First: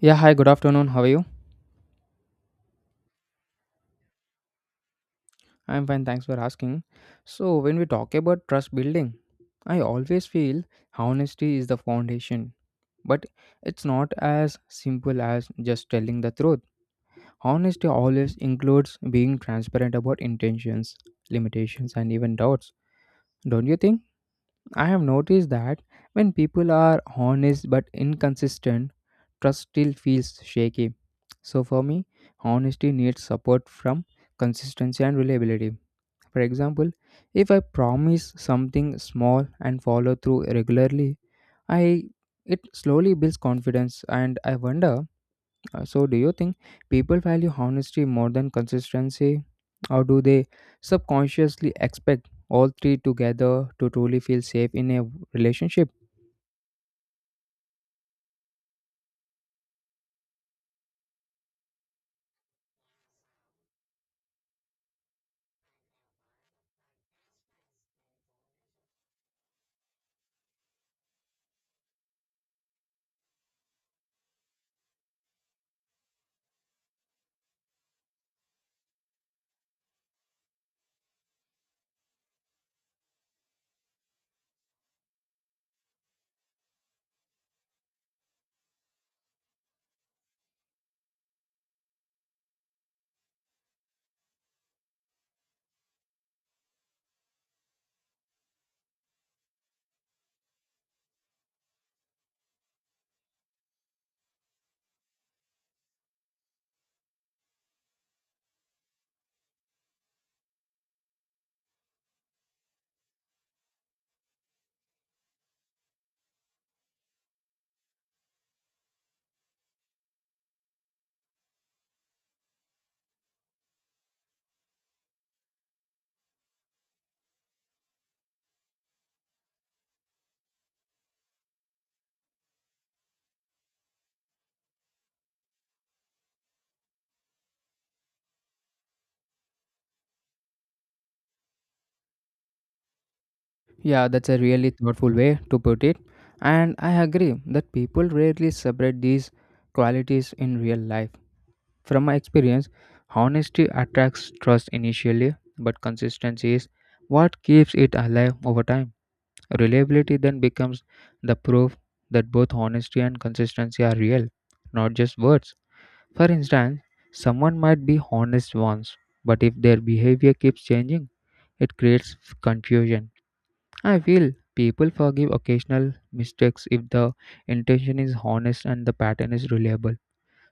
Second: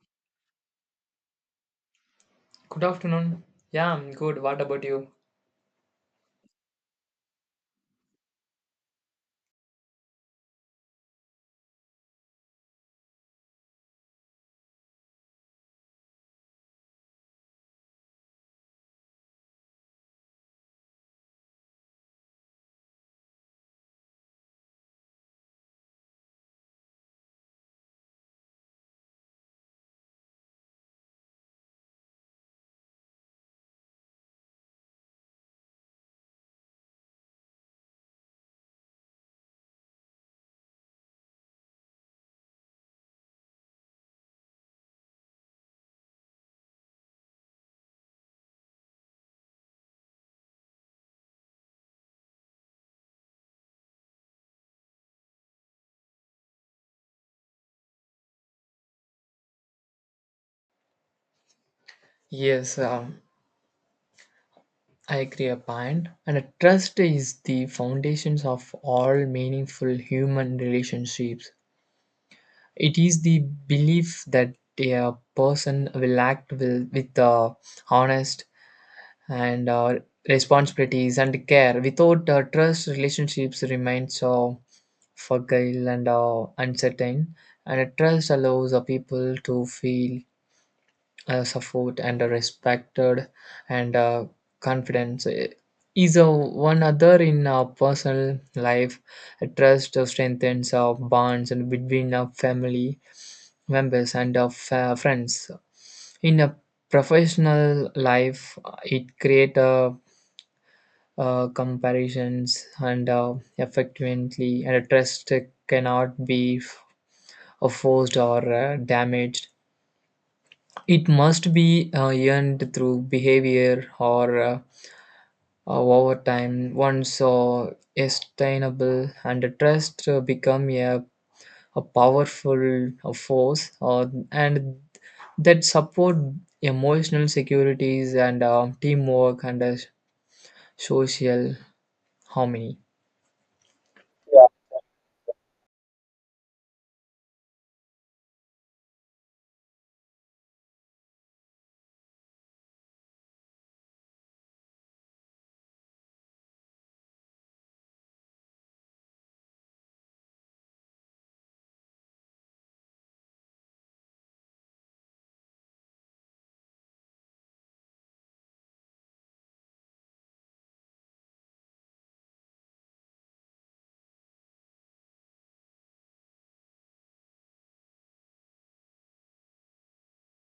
Yeah, hi, good afternoon. How are you? Good afternoon. Yeah, I'm good. What about you? I'm fine, thanks for asking. So, when we talk about trust building, I always feel honesty is the foundation, but it's not as simple as just telling the truth. Honesty always includes being transparent about intentions, limitations, and even doubts. Don't you think? I have noticed that when people are honest but inconsistent, trust still feels shaky. So, for me, honesty needs support from consistency and reliability. For example, if I promise something small and follow through regularly, I it slowly builds confidence and I wonder, so do you think people value honesty more than consistency, or do they subconsciously expect all three together to truly feel safe in a relationship? Yes, I agree a point. And a trust is the foundations of all meaningful human relationships. It is the belief that a person will act with honest and responsibilities and care. Without trust, relationships remain so fragile and uncertain. And a trust allows a people to feel support and respected and confidence is one other in personal life. Trust strengthens bonds and between family members and friends in a professional life, it create comparisons and effectively. And a trust cannot be forced or damaged. It must be earned through behavior or over time. Once sustainable and the trust become a powerful force, and that support emotional securities and teamwork and social harmony. Yeah, that's a really thoughtful way to put it. And I agree that people rarely separate these qualities in real life. From my experience, honesty attracts trust initially, but consistency is what keeps it alive over time. Reliability then becomes the proof that both honesty and consistency are real, not just words. For instance, someone might be honest once, but if their behavior keeps changing, it creates confusion. I feel people forgive occasional mistakes if the intention is honest and the pattern is reliable.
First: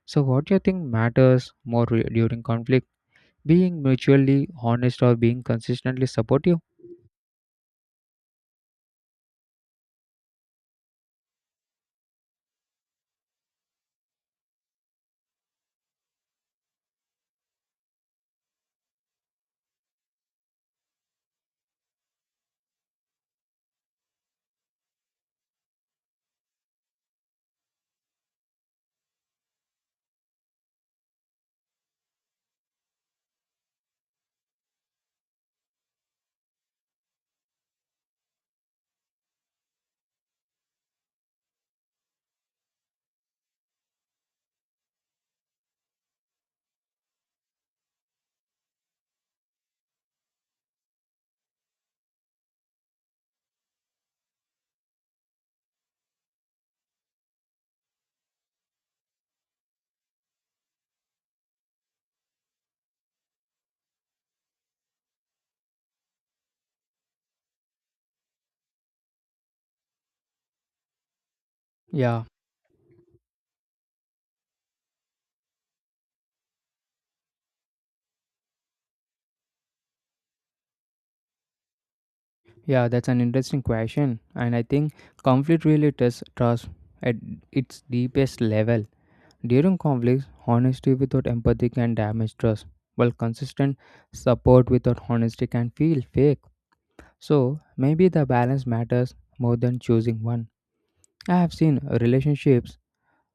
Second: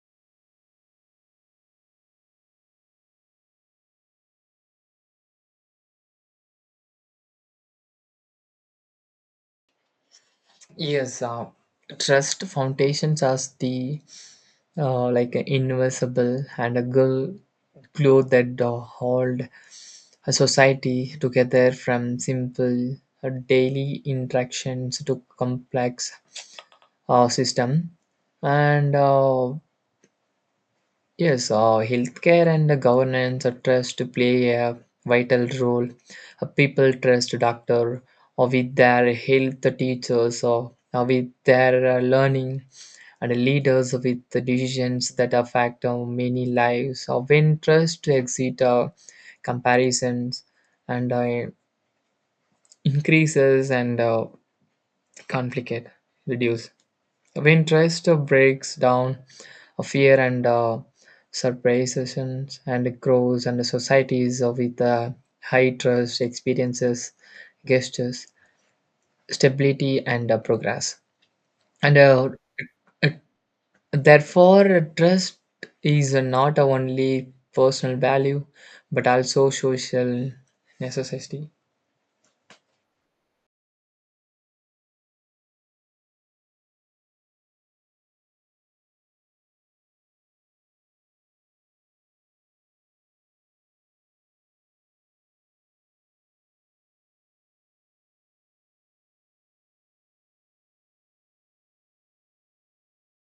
So, what do you think matters more during conflict? Being mutually honest or being consistently supportive? Yes, trust foundations as the like an invisible and a girl glue that hold a society together from simple daily interactions to complex system, and yes, healthcare and the governance, trust to play a vital role. People trust doctor or with their health teachers or with their learning and leaders with the decisions that affect many lives. When trust exit comparisons and increases and conflict reduce. When trust breaks down, fear and surprises and grows, and societies with high trust experiences, gestures, stability and progress. And Yeah, Therefore, trust is not only personal value but also social necessity. yeah, that's an interesting question. And I think conflict really tests trust at its deepest level. During conflicts, honesty without empathy can damage trust, while consistent support without honesty can feel fake. So maybe the balance matters more than choosing one. I have seen relationships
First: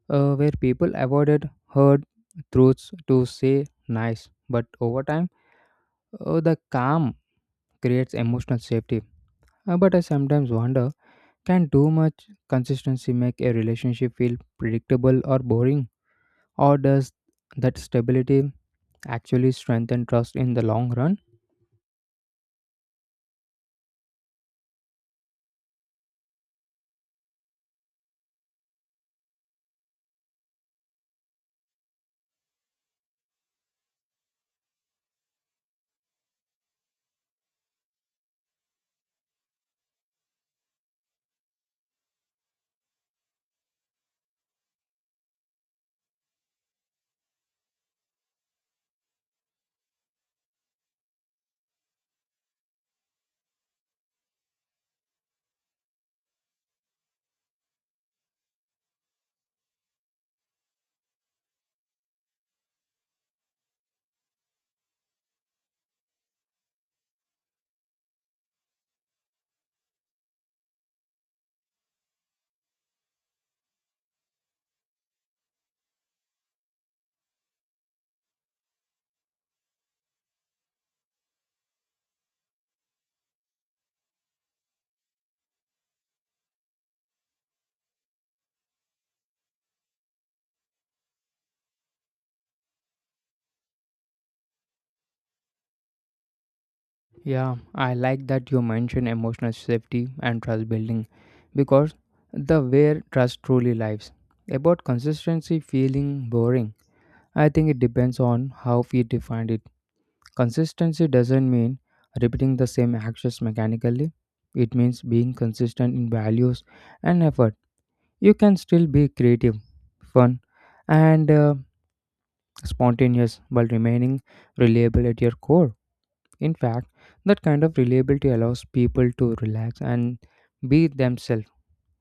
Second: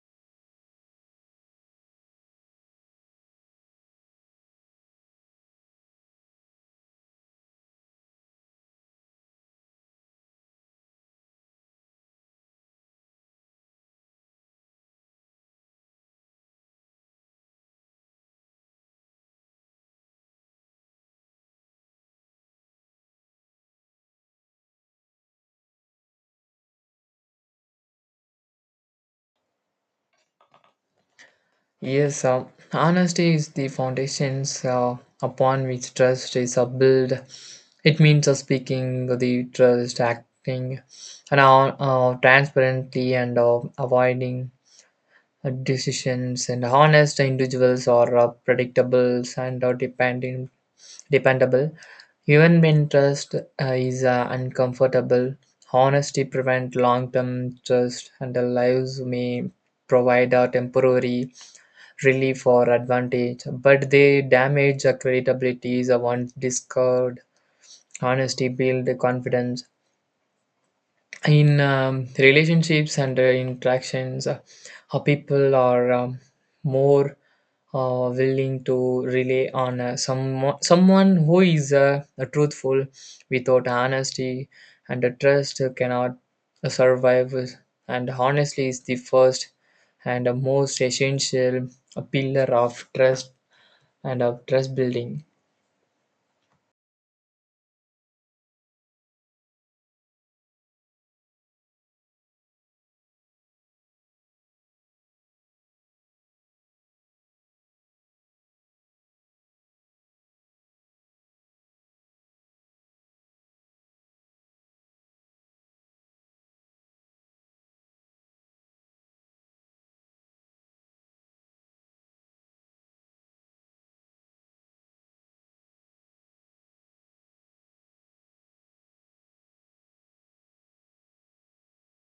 where people avoided hard truths to say nice, but over time, the calm creates emotional safety. But I sometimes wonder, can too much consistency make a relationship feel predictable or boring? Or does that stability actually strengthen trust in the long run? Yes, honesty is the foundations upon which trust is built. It means speaking the trust, acting and transparently, and avoiding decisions. And honest individuals are predictable and dependable. Even when trust is uncomfortable, honesty prevents long-term trust, and the lives may provide a temporary relief or advantage, but they damage the credibility once discovered. Honesty build confidence in relationships and interactions. How people are more willing to rely on someone who is truthful. Without honesty and trust, cannot survive. And honesty is the first and most essential pillar of trust and of trust building. Yeah, I like that you mentioned emotional safety and trust building because the where trust truly lives. About consistency feeling boring, I think it depends on how we defined it. Consistency doesn't mean repeating the same actions mechanically. It means being consistent in values and effort. You can still be creative, fun, and spontaneous while remaining reliable at your core. In fact, that kind of reliability allows people to relax and be themselves.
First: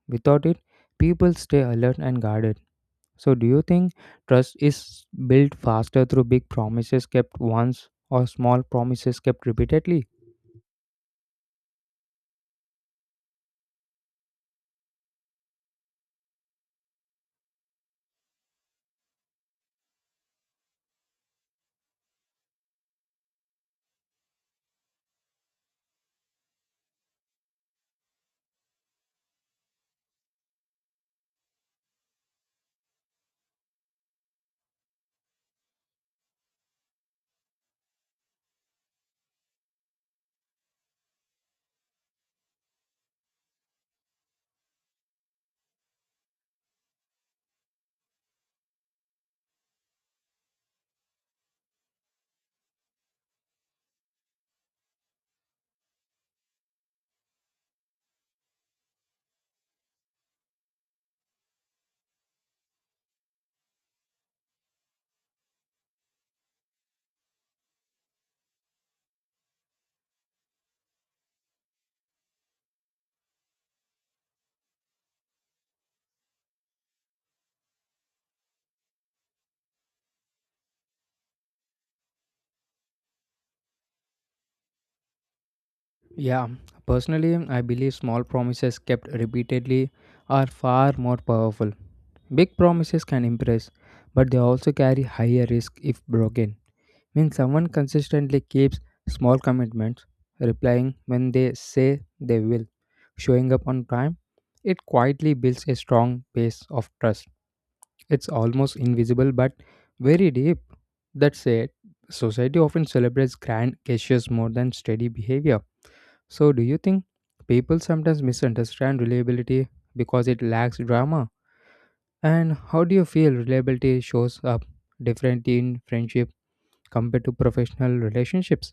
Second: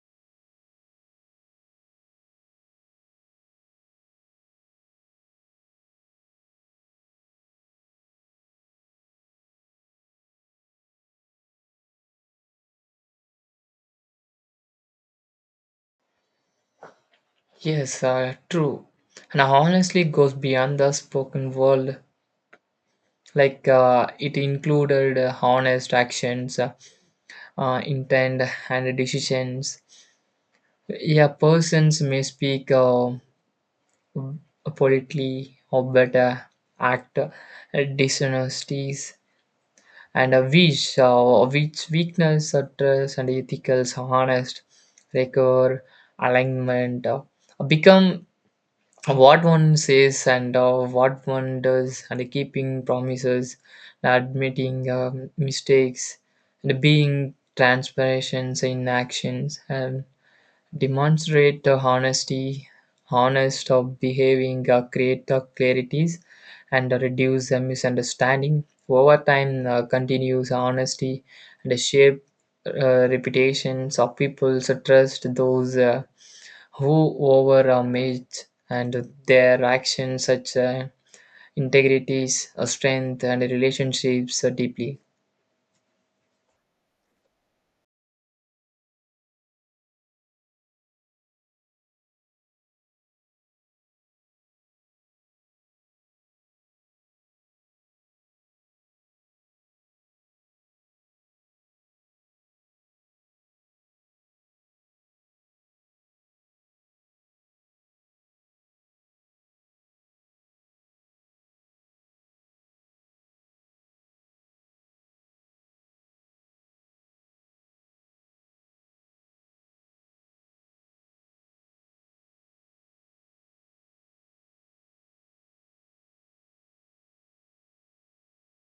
Without it, people stay alert and guarded. So, do you think trust is built faster through big promises kept once, or small promises kept repeatedly? Yes, true. And honestly goes beyond the spoken word. Like it included honest actions, intent, and decisions. Yeah, persons may speak politely or better, act dishonesties, and a wish, which weakness, trust, and ethical honest, record, alignment, become what one says and what one does, and keeping promises, admitting mistakes, and being transparent in actions and demonstrate the honest of behaving create the clarities and reduce the misunderstanding over time. Continues honesty and shape reputations of people's trust those who over a mage and their actions, such integrities strength and relationships deeply. Yeah, personally, I believe small promises kept repeatedly are far more powerful. Big promises can impress, but they also carry higher risk if broken. When someone consistently keeps small commitments, replying when they say they will, showing up on time, it quietly builds a strong base of trust. It's almost invisible but very deep. That said, society often celebrates grand gestures more than steady behavior, so, do you think people sometimes misunderstand reliability because it lacks drama? And how do you feel reliability shows up differently in friendship compared to professional relationships?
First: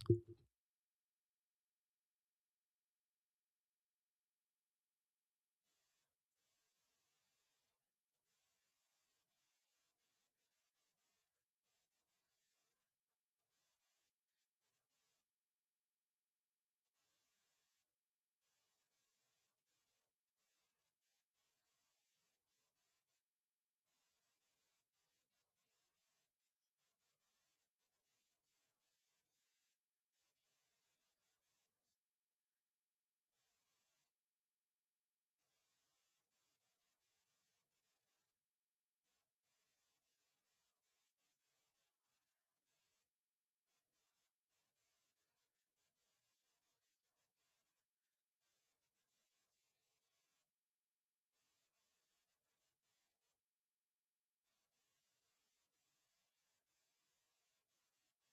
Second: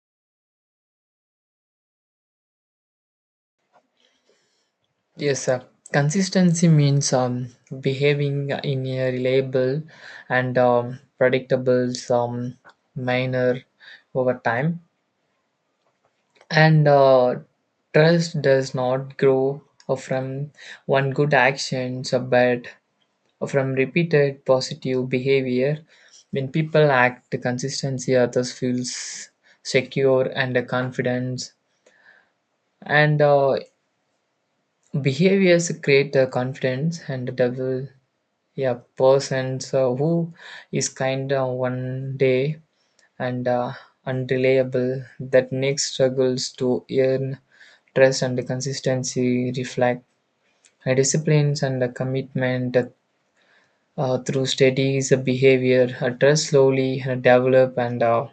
Yes, consistency means behaving in a reliable and predictable manner over time, and trust does not grow from one good action so, but from repeated positive behavior. When people act consistency, others feels secure and confidence, and behaviors create confidence and double. Yeah, persons so who is kind one day and unreliable that next struggles to earn trust, and consistency reflect disciplines and commitment through studies, behavior, trust slowly develop and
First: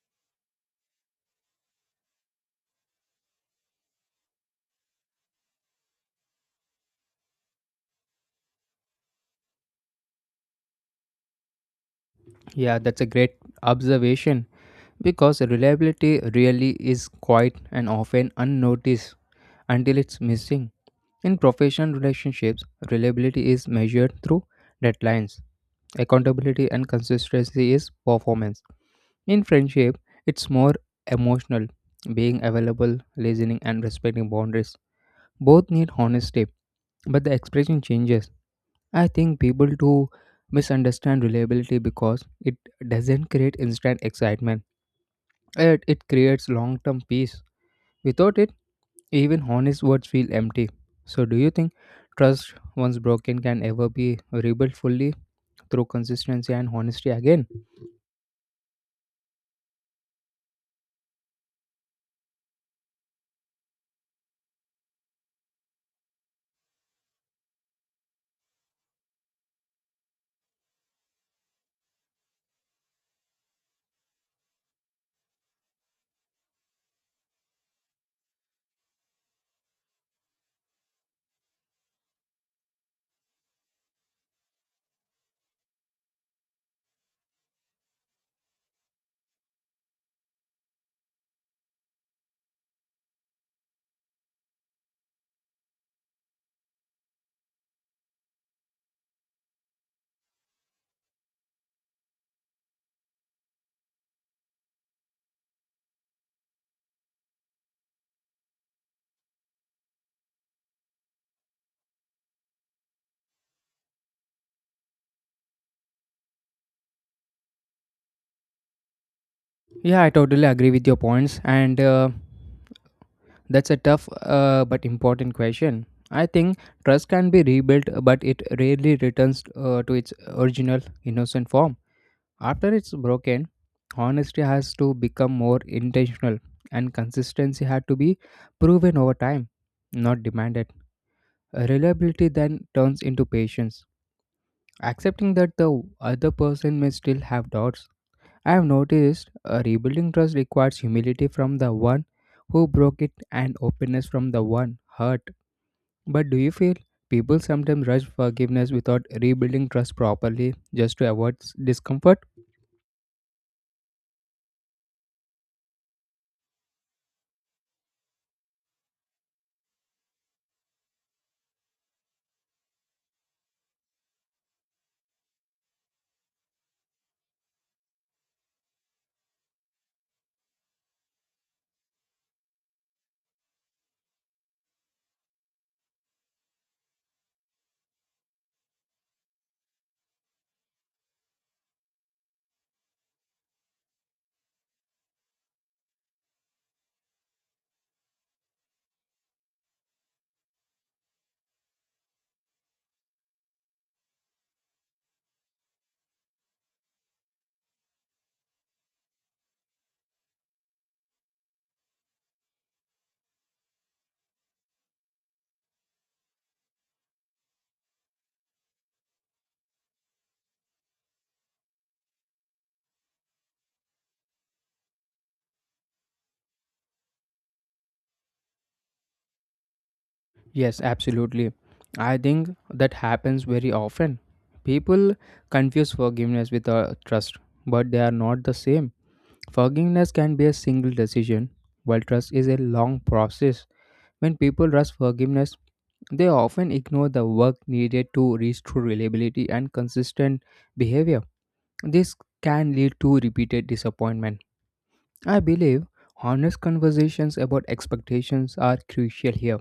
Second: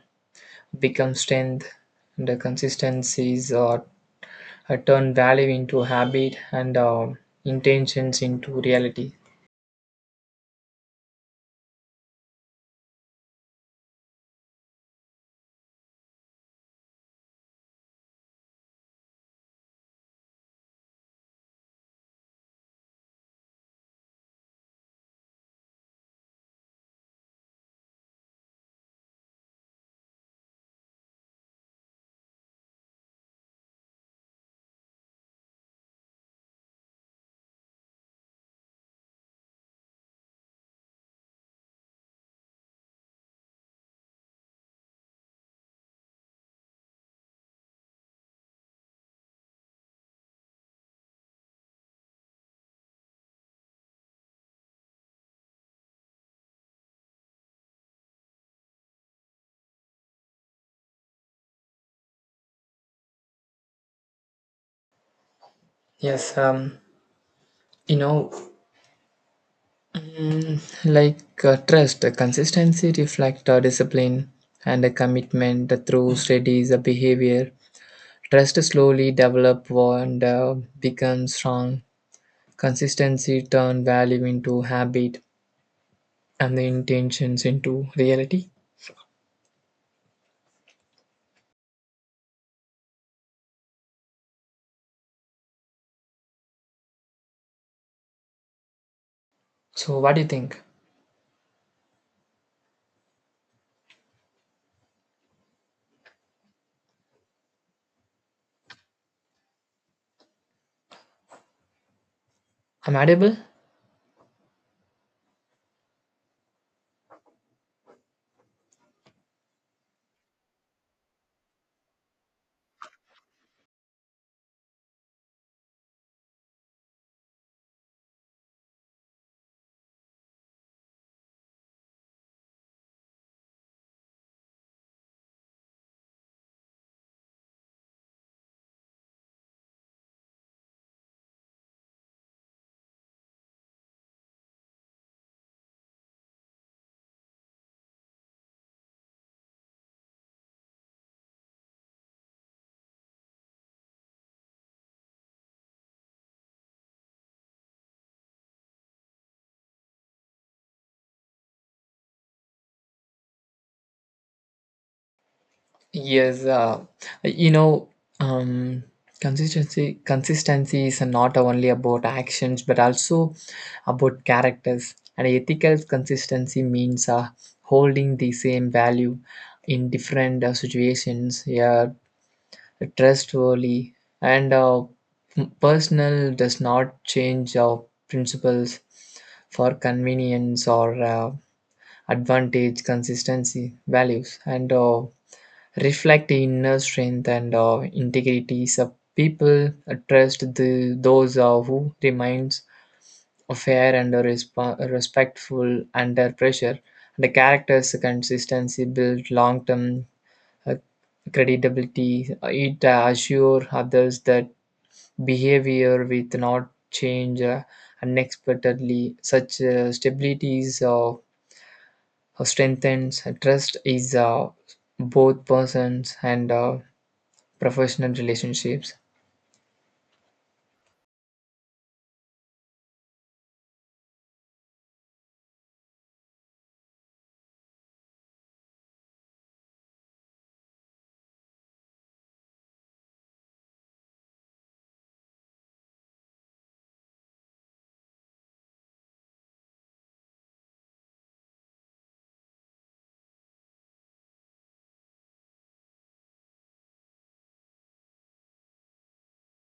become strength. And the consistencies turn value into habit and intentions into reality. Yeah, that's a great observation because reliability really is quite and often unnoticed until it's missing. In professional relationships, reliability is measured through deadlines, accountability, and consistency is performance. In friendship, it's more emotional, being available, listening, and respecting boundaries. Both need honesty, but the expression changes. I think people do misunderstand reliability because it doesn't create instant excitement, it creates long term peace. Without it, even honest words feel empty. So, do you think trust, once broken, can ever be rebuilt fully through consistency and honesty again? Yes, you know, like trust, consistency reflect discipline and a commitment through studies, behavior. Trust slowly develop and become strong. Consistency turn value into habit and the intentions into reality. So, what do you think? I'm audible? Yeah, I totally agree with your points, and that's a tough but important question. I think trust can be rebuilt, but it rarely returns to its original innocent form. After it's broken, honesty has to become more intentional, and consistency had to be proven over time, not demanded. Reliability then turns into patience, accepting that the other person may still have doubts. I have noticed rebuilding trust requires humility from the one who broke it and openness from the one hurt. But do you feel people sometimes rush forgiveness without rebuilding trust properly just to avoid discomfort? Yes. You know, um, consistency is not only about actions but also about characters. And ethical consistency means holding the same value in different situations. Yeah, trustworthy and personal does not change our principles for convenience or advantage, consistency, values, and reflect the inner strength and integrity. So people trust the those who remains fair and respectful under pressure. The character's consistency builds long-term uh, credibility. It assure others that behavior will not change unexpectedly. Such stabilities. Strengthens trust is both persons and professional relationships. Yes, absolutely. I think that happens very often. People confuse forgiveness with trust, but they are not the same. Forgiveness can be a single decision, while trust is a long process. When people rush forgiveness, they often ignore the work needed to reach true reliability and consistent behavior. This can lead to repeated disappointment. I believe honest conversations about expectations are crucial here.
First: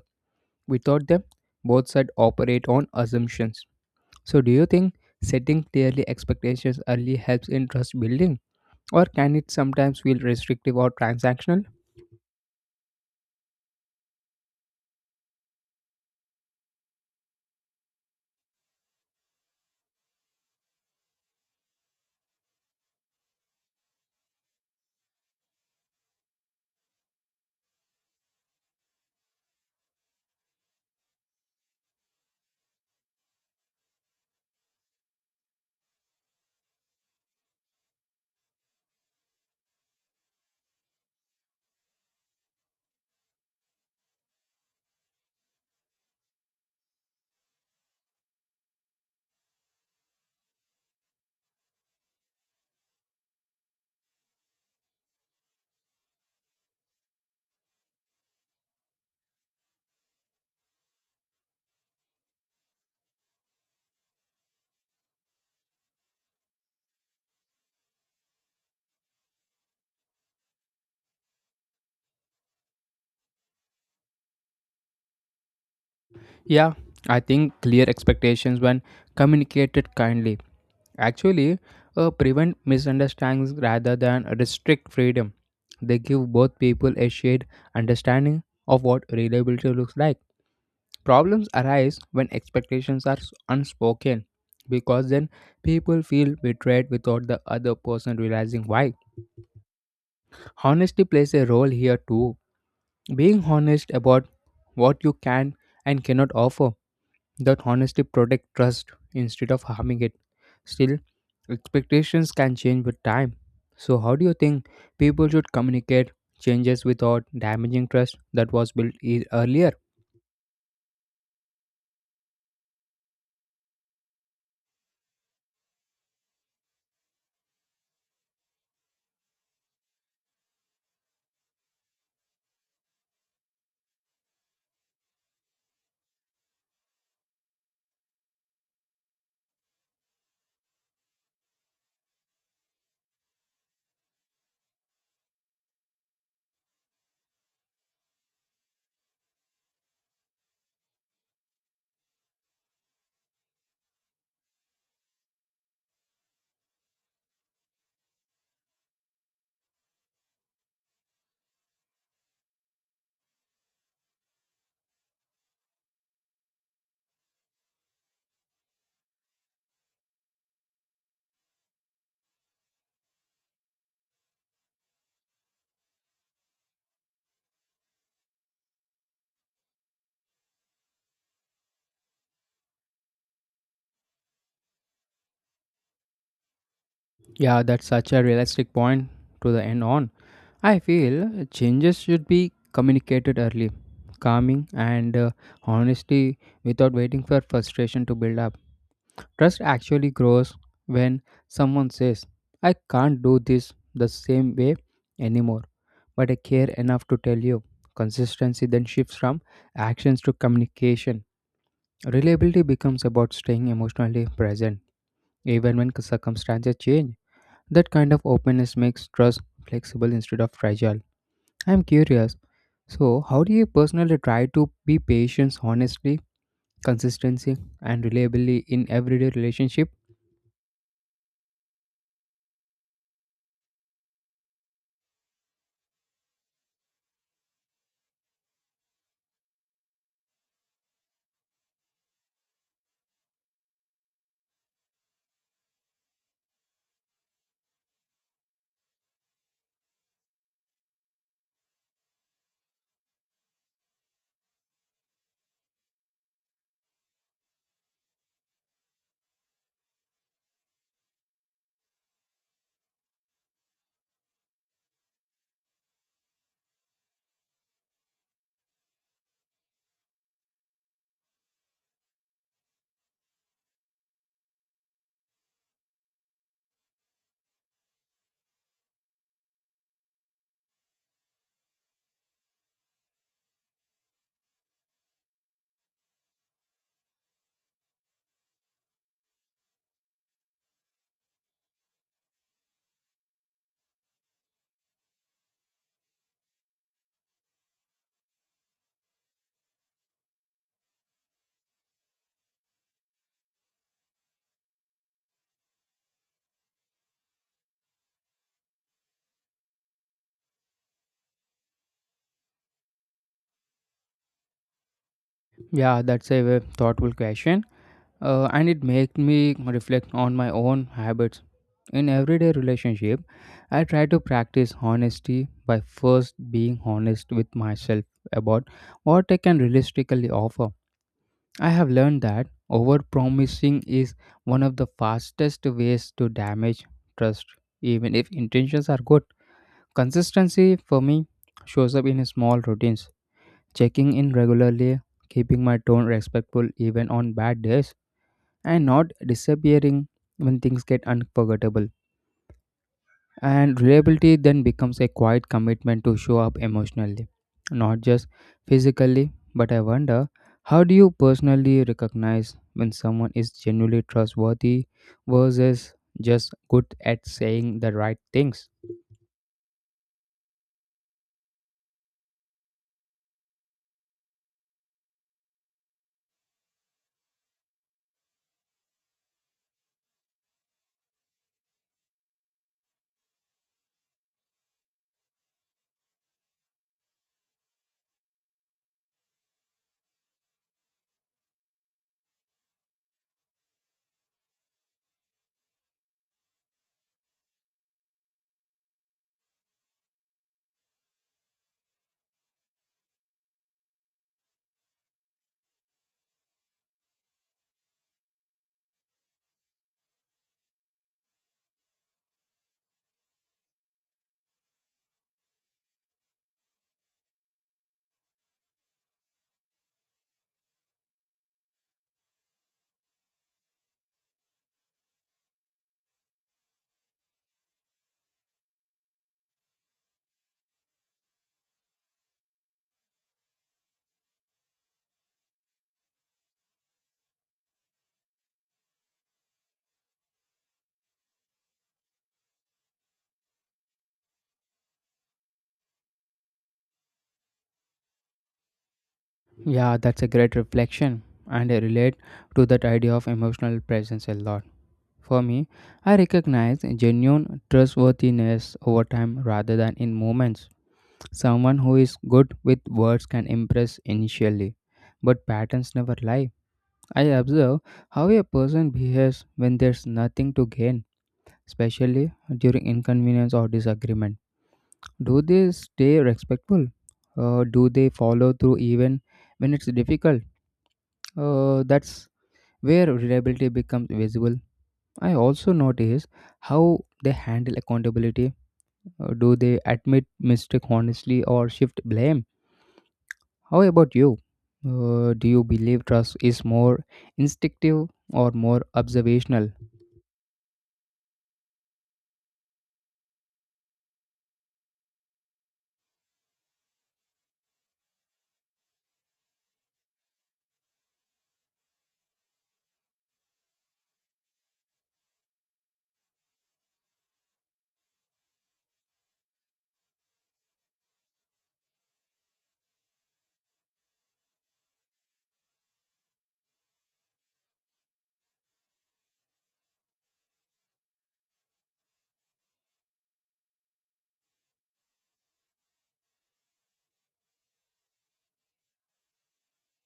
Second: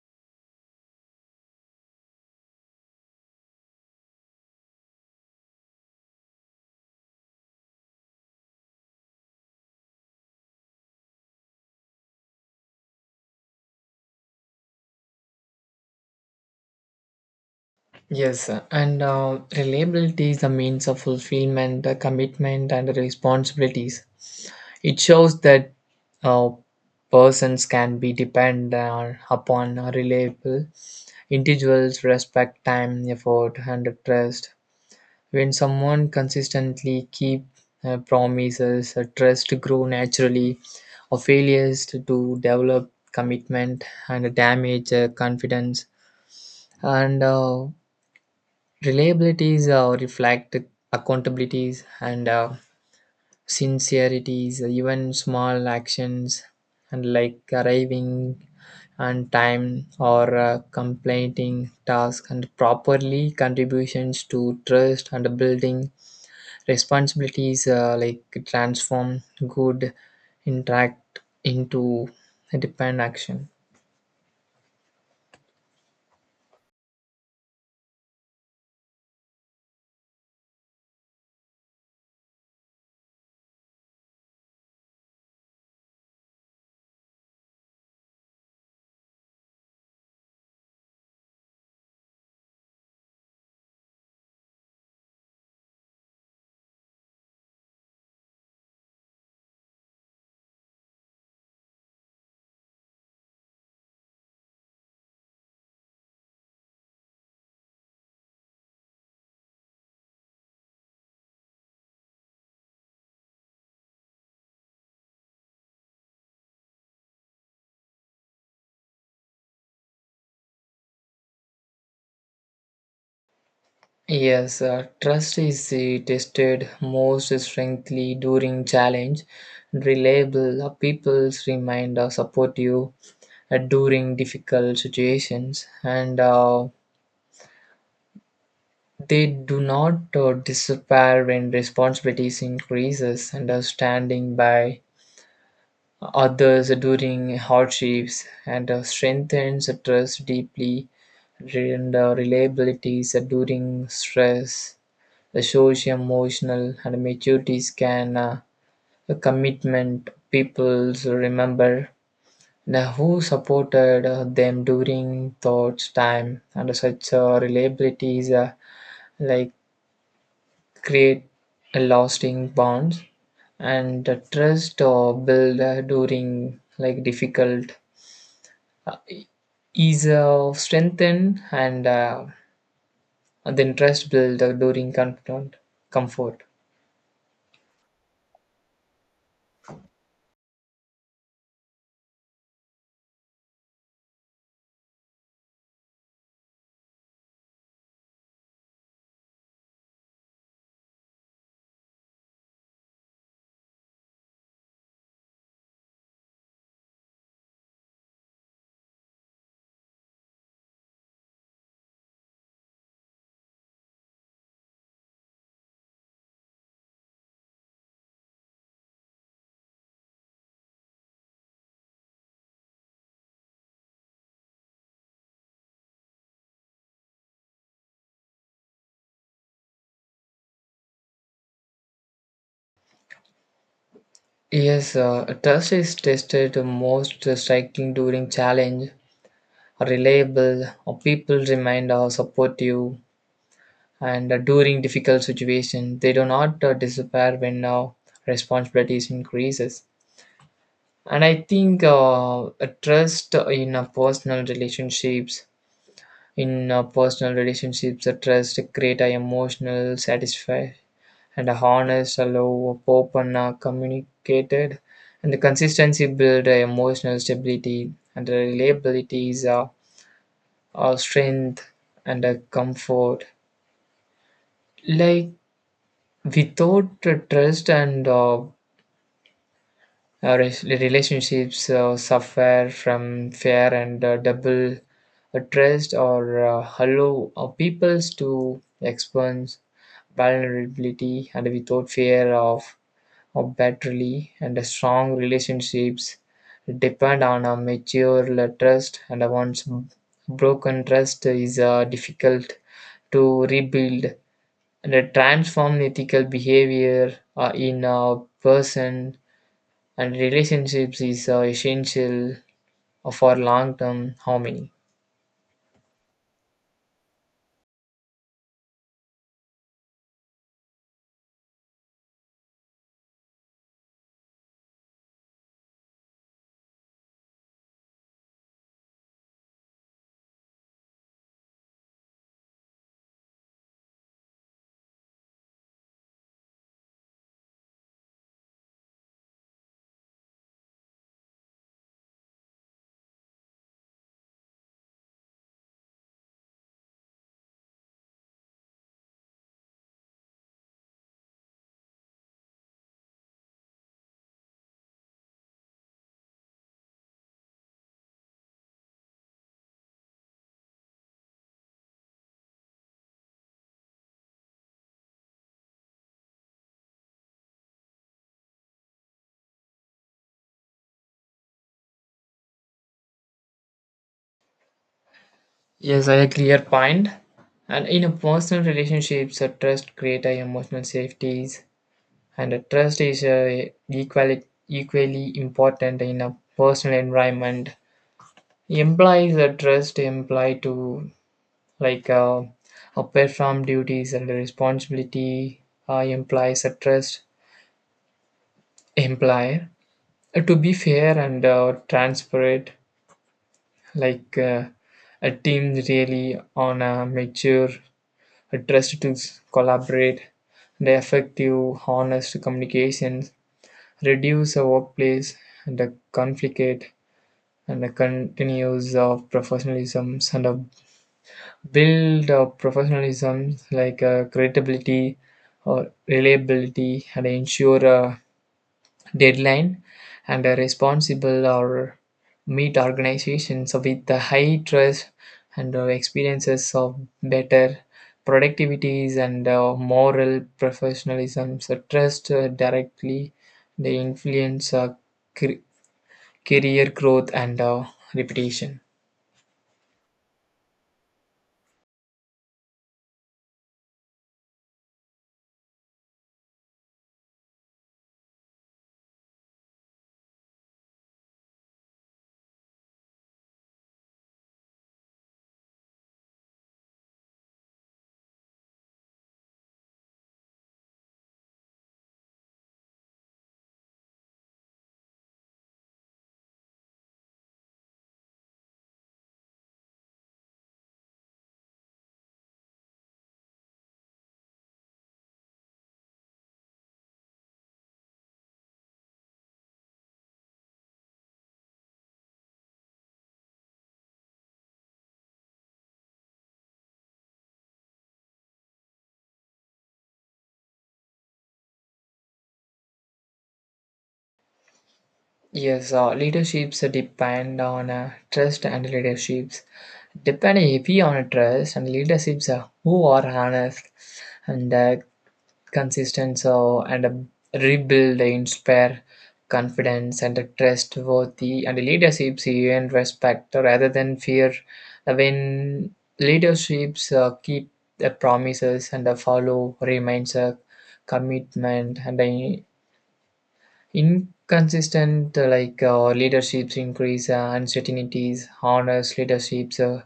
Without them, both sides operate on assumptions. So, do you think setting clearly expectations early helps in trust building, or can it sometimes feel restrictive or transactional? Yes, and reliability is a means of fulfillment, commitment, and responsibilities. It shows that uh, persons can be upon reliable individuals, respect time, effort, and trust. When someone consistently keep promises, trust grow naturally, or failures to develop commitment and damage confidence. And Reliabilities reflect accountabilities and sincerities, even small actions and like arriving on time or completing task and properly contributions to trust and building responsibilities like transform good interact into depend action. Yeah, I think clear expectations when communicated kindly actually prevent misunderstandings rather than restrict freedom. They give both people a shared understanding of what reliability looks like. Problems arise when expectations are unspoken because then people feel betrayed without the other person realizing why. Honesty plays a role here too. Being honest about what you can and cannot offer, that honesty protects trust instead of harming it. Still, expectations can change with time. So, how do you think people should communicate changes without damaging trust that was built earlier? Yes, trust is the tested most strongly during challenge. Reliable people remind supportive during difficult situations, and they do not disappear when responsibilities increases understanding by others during hardships, and strengthens trust deeply and reliabilities during stress. The social, emotional, and maturities can a commitment peoples remember now who supported them during thoughts time, and such reliabilities like create a lasting bonds. And the trust build during like difficult is strengthened and then trust built during comfort. Yeah, that's such a realistic point to the end on. I feel changes should be communicated early, calming, and honesty without waiting for frustration to build up. Trust actually grows when someone says, I can't do this the same way anymore, but I care enough to tell you. Consistency then shifts from actions to communication. Reliability becomes about staying emotionally present, even when circumstances change. That kind of openness makes trust flexible instead of fragile. I'm curious. So, how do you personally try to be patient, honestly, consistency, and reliably in everyday relationship? Yes, trust is tested most striking during challenge, reliable, or people remain supportive, and during difficult situations, they do not disappear when responsibilities increases. And I think a trust in personal relationships, a trust create a emotional satisfaction and a honest, low, open, communicated, and the consistency build emotional stability, and the reliability is strength and comfort. Like without trust and relationships suffer from fear and double trust, or allow peoples to experience vulnerability and without fear of battery. And a strong relationships depend on a mature trust, and once broken trust is difficult to rebuild and transform ethical behavior in a person, and relationships is essential for long-term harmony. Yeah, that's a very thoughtful question. And it makes me reflect on my own habits. In everyday relationship, I try to practice honesty by first being honest with myself about what I can realistically offer. I have learned that overpromising is one of the fastest ways to damage trust, even if intentions are good. Consistency for me shows up in small routines, checking in regularly, keeping my tone respectful even on bad days, and not disappearing when things get unforgettable. And reliability then becomes a quiet commitment to show up emotionally, not just physically. But I wonder, how do you personally recognize when someone is genuinely trustworthy versus just good at saying the right things? Yes, I clear point. And in a personal relationships, a trust create a emotional safeties, and trust is equally important in a personal environment, implies a trust imply to like a perform duties and responsibility, implies a trust imply to be fair and transparent, like a team really on a mature a trust to collaborate the effective honest communication reduce a workplace and a conflict, and the continues of professionalism and a build of professionalism like a credibility or reliability and ensure a deadline and a responsible or meet organizations with the high trust and experiences of better productivities and moral professionalism. So trust directly the influence cre- career growth and repetition. Yeah, that's a great reflection, and I relate to that idea of emotional presence a lot. For me, I recognize genuine trustworthiness over time rather than in moments. Someone who is good with words can impress initially, but patterns never lie. I observe how a person behaves when there's nothing to gain, especially during inconvenience or disagreement. Do they stay respectful? Do they follow through even when it's difficult? That's where reliability becomes visible. I also notice how they handle accountability. Do they admit mistake honestly or shift blame? How about you? Do you believe trust is more instinctive or more observational? Yes, leaderships depend on trust and leaderships. Depend heavy on trust, and leaderships who are honest and consistent so, and rebuild, inspire confidence and trustworthy and leaderships and respect rather than fear. When leaderships keep the promises and follow remains a commitment, and inconsistent like leaderships increase uncertainties. Honest leaderships uh,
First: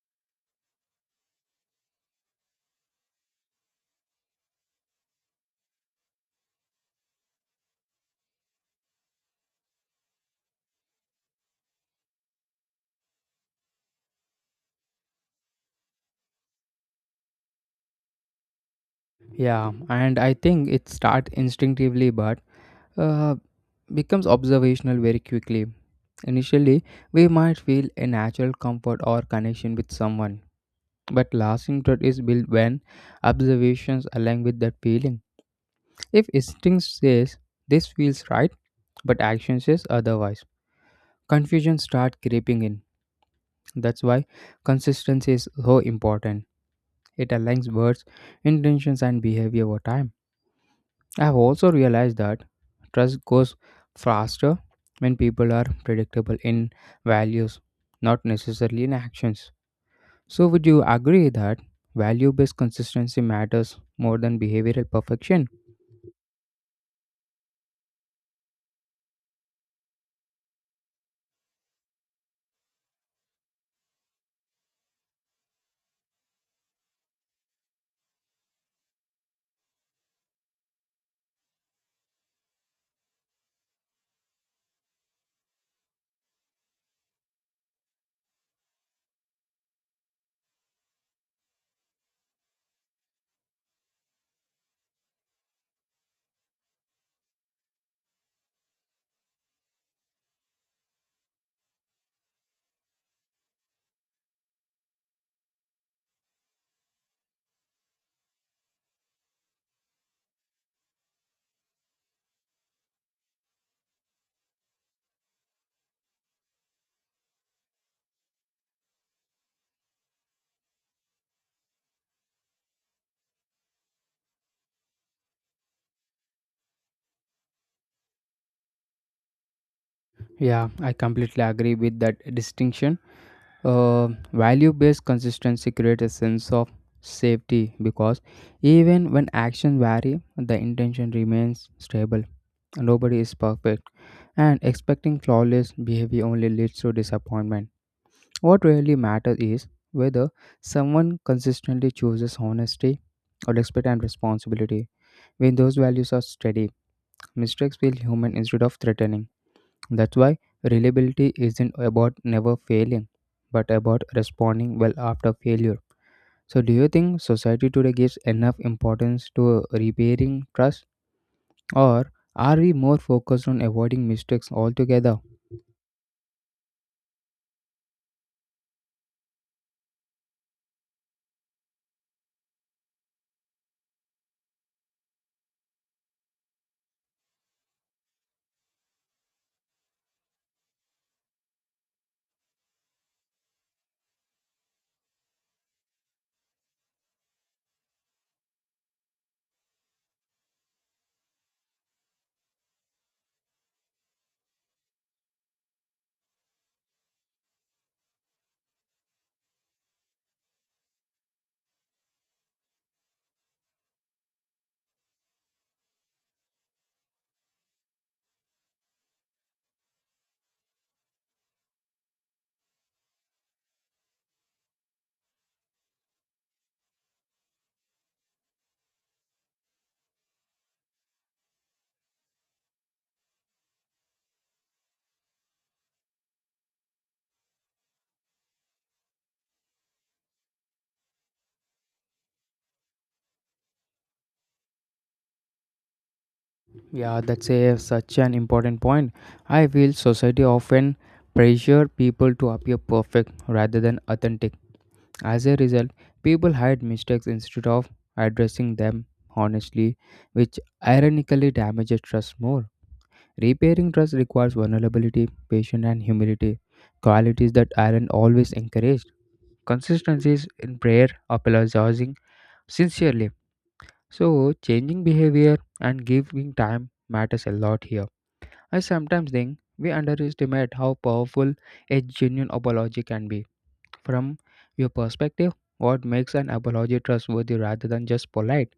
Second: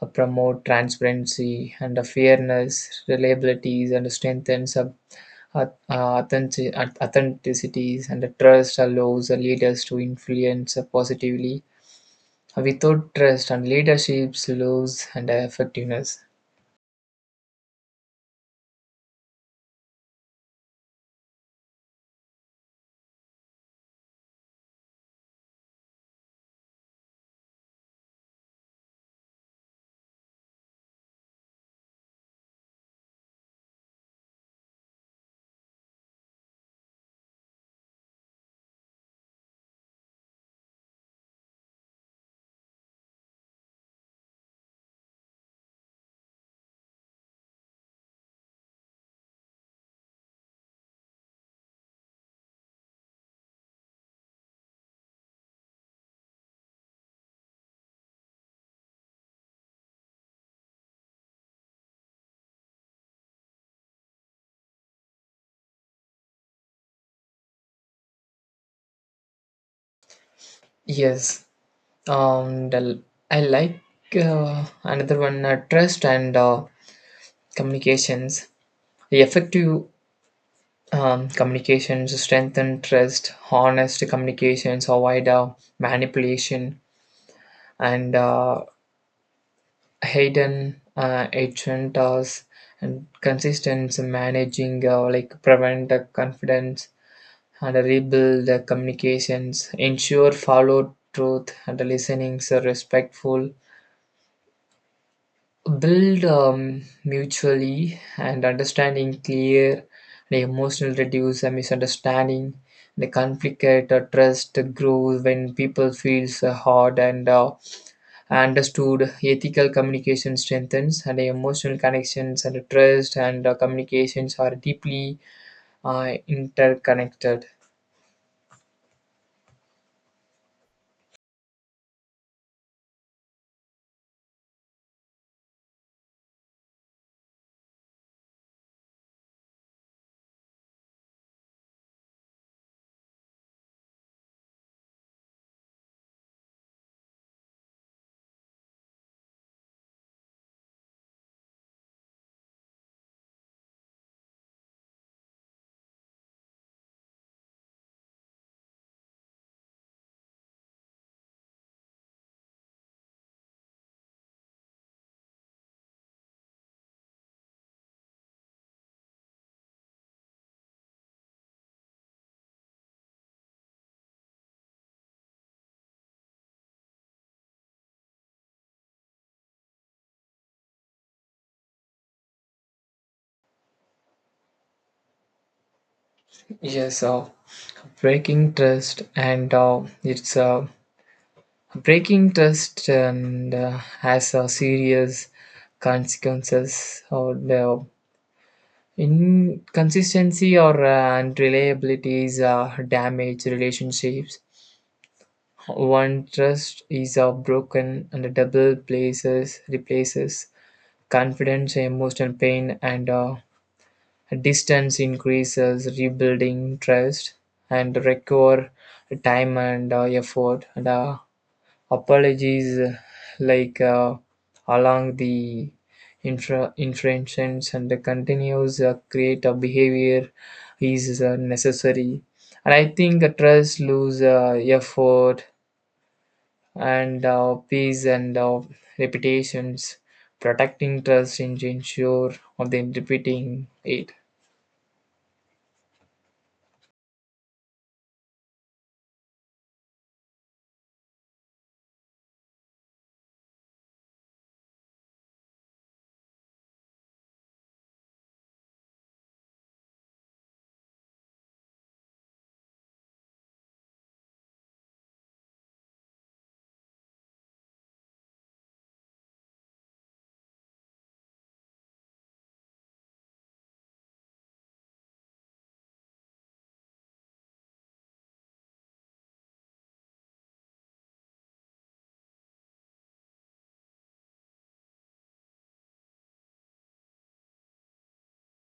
uh, promote transparency and fairness, reliabilities and strengthens uh, authentic- authenticities, and trust allows leaders to influence positively. Without trust and leaderships lose and effectiveness. Yeah, and I think it starts instinctively but uh, becomes observational very quickly. Initially, we might feel a natural comfort or connection with someone, but lasting trust is built when observations align with that feeling. If instinct says this feels right, but action says otherwise, confusion starts creeping in. That's why consistency is so important. It aligns words, intentions, and behavior over time. I have also realized that trust goes faster when people are predictable in values, not necessarily in actions. So, would you agree that value based consistency matters more than behavioral perfection? Yes, um, the, I like another one trust and communications. Effective communications strengthen trust, honest communications avoid manipulation and hidden agendas, and consistent managing like prevent the confidence and rebuild the communications, ensure follow truth, and listening so respectful build mutually and understanding clear the emotional reduce a misunderstanding the conflict at trust grows when people feels heard and understood. Ethical communication strengthens and emotional connections, and trust and communications are deeply interconnected. Yeah, I completely agree with that distinction. Uh, value based consistency creates a sense of safety because even when actions vary, the intention remains stable. Nobody is perfect, and expecting flawless behavior only leads to disappointment. What really matters is whether someone consistently chooses honesty, respect, and responsibility. When those values are steady, mistakes feel human instead of threatening. That's why reliability isn't about never failing, but about responding well after failure. So, do you think society today gives enough importance to repairing trust, or are we more focused on avoiding mistakes altogether? Yes, breaking trust and has serious consequences. Or the inconsistency or unreliabilities damage relationships. One trust is broken, and the double places replaces confidence, emotional pain, and distance increases. Rebuilding trust and require time and effort. And Apologies like along the infractions, and the continuous create a behavior is necessary. And I think trust lose effort and peace and reputations protecting trust in ensure of them repeating it. Yeah, that's a, such an important point. I feel society often pressure people to appear perfect rather than authentic. As a result, people hide mistakes instead of addressing them honestly, which ironically damages trust more. Repairing trust requires vulnerability, patience, and humility, qualities that aren't always encouraged. Consistency is in prayer, apologizing sincerely. So, changing behavior and giving time matters a lot here. I sometimes think we underestimate how powerful a genuine apology can be. From your perspective, what makes an apology trustworthy rather than just polite?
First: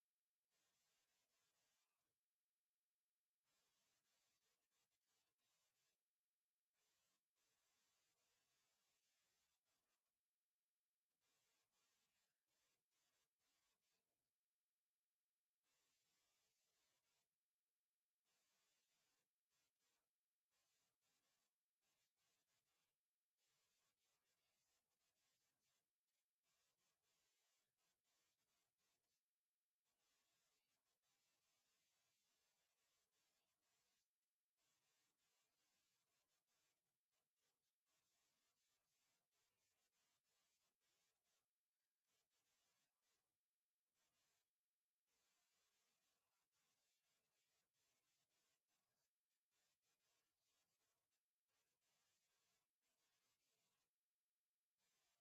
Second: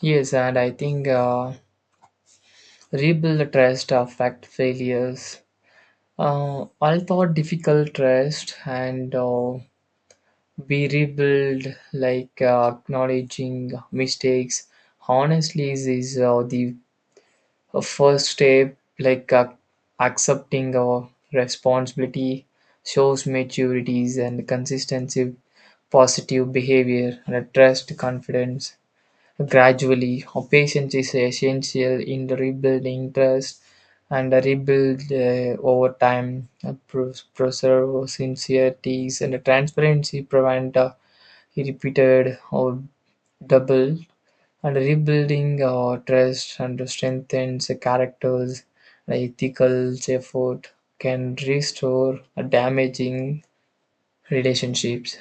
Yes, and I think rebuild the trust affect failures, all thought difficult trust and be rebuild, like acknowledging mistakes. Honestly, this is the first step, like accepting our responsibility shows maturities and consistency, positive behavior, and trust, confidence. Gradually, our patience is essential in the rebuilding trust and rebuild over time. Preserve our sincerities and transparency, prevent. He repeated or double, and rebuilding our trust and strengthens a characters. An ethical effort can restore a damaging relationships.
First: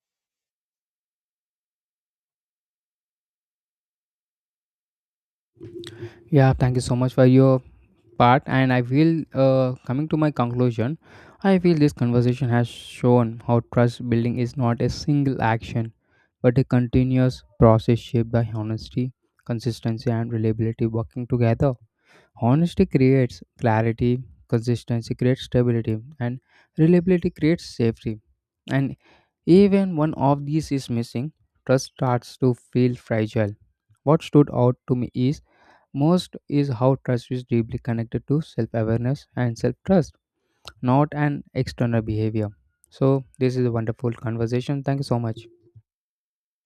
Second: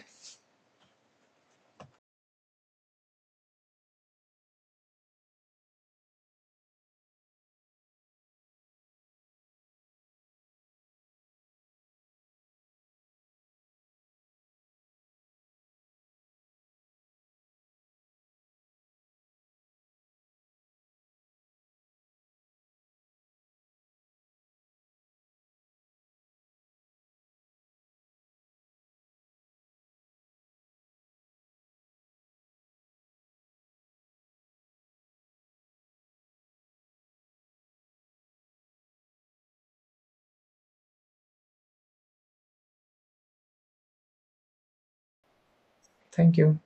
Yeah, thank you so much for your part and I feel, coming to my conclusion, I feel this conversation has shown how trust building is not a single action but a continuous process shaped by honesty, consistency and reliability working together. Honesty creates clarity, consistency creates stability, and reliability creates safety, and even one of these is missing, trust starts to feel fragile. What stood out to me is most is how trust is deeply connected to self awareness and self trust, not an external behavior. So, this is a wonderful conversation. Thank you so much. Thank you.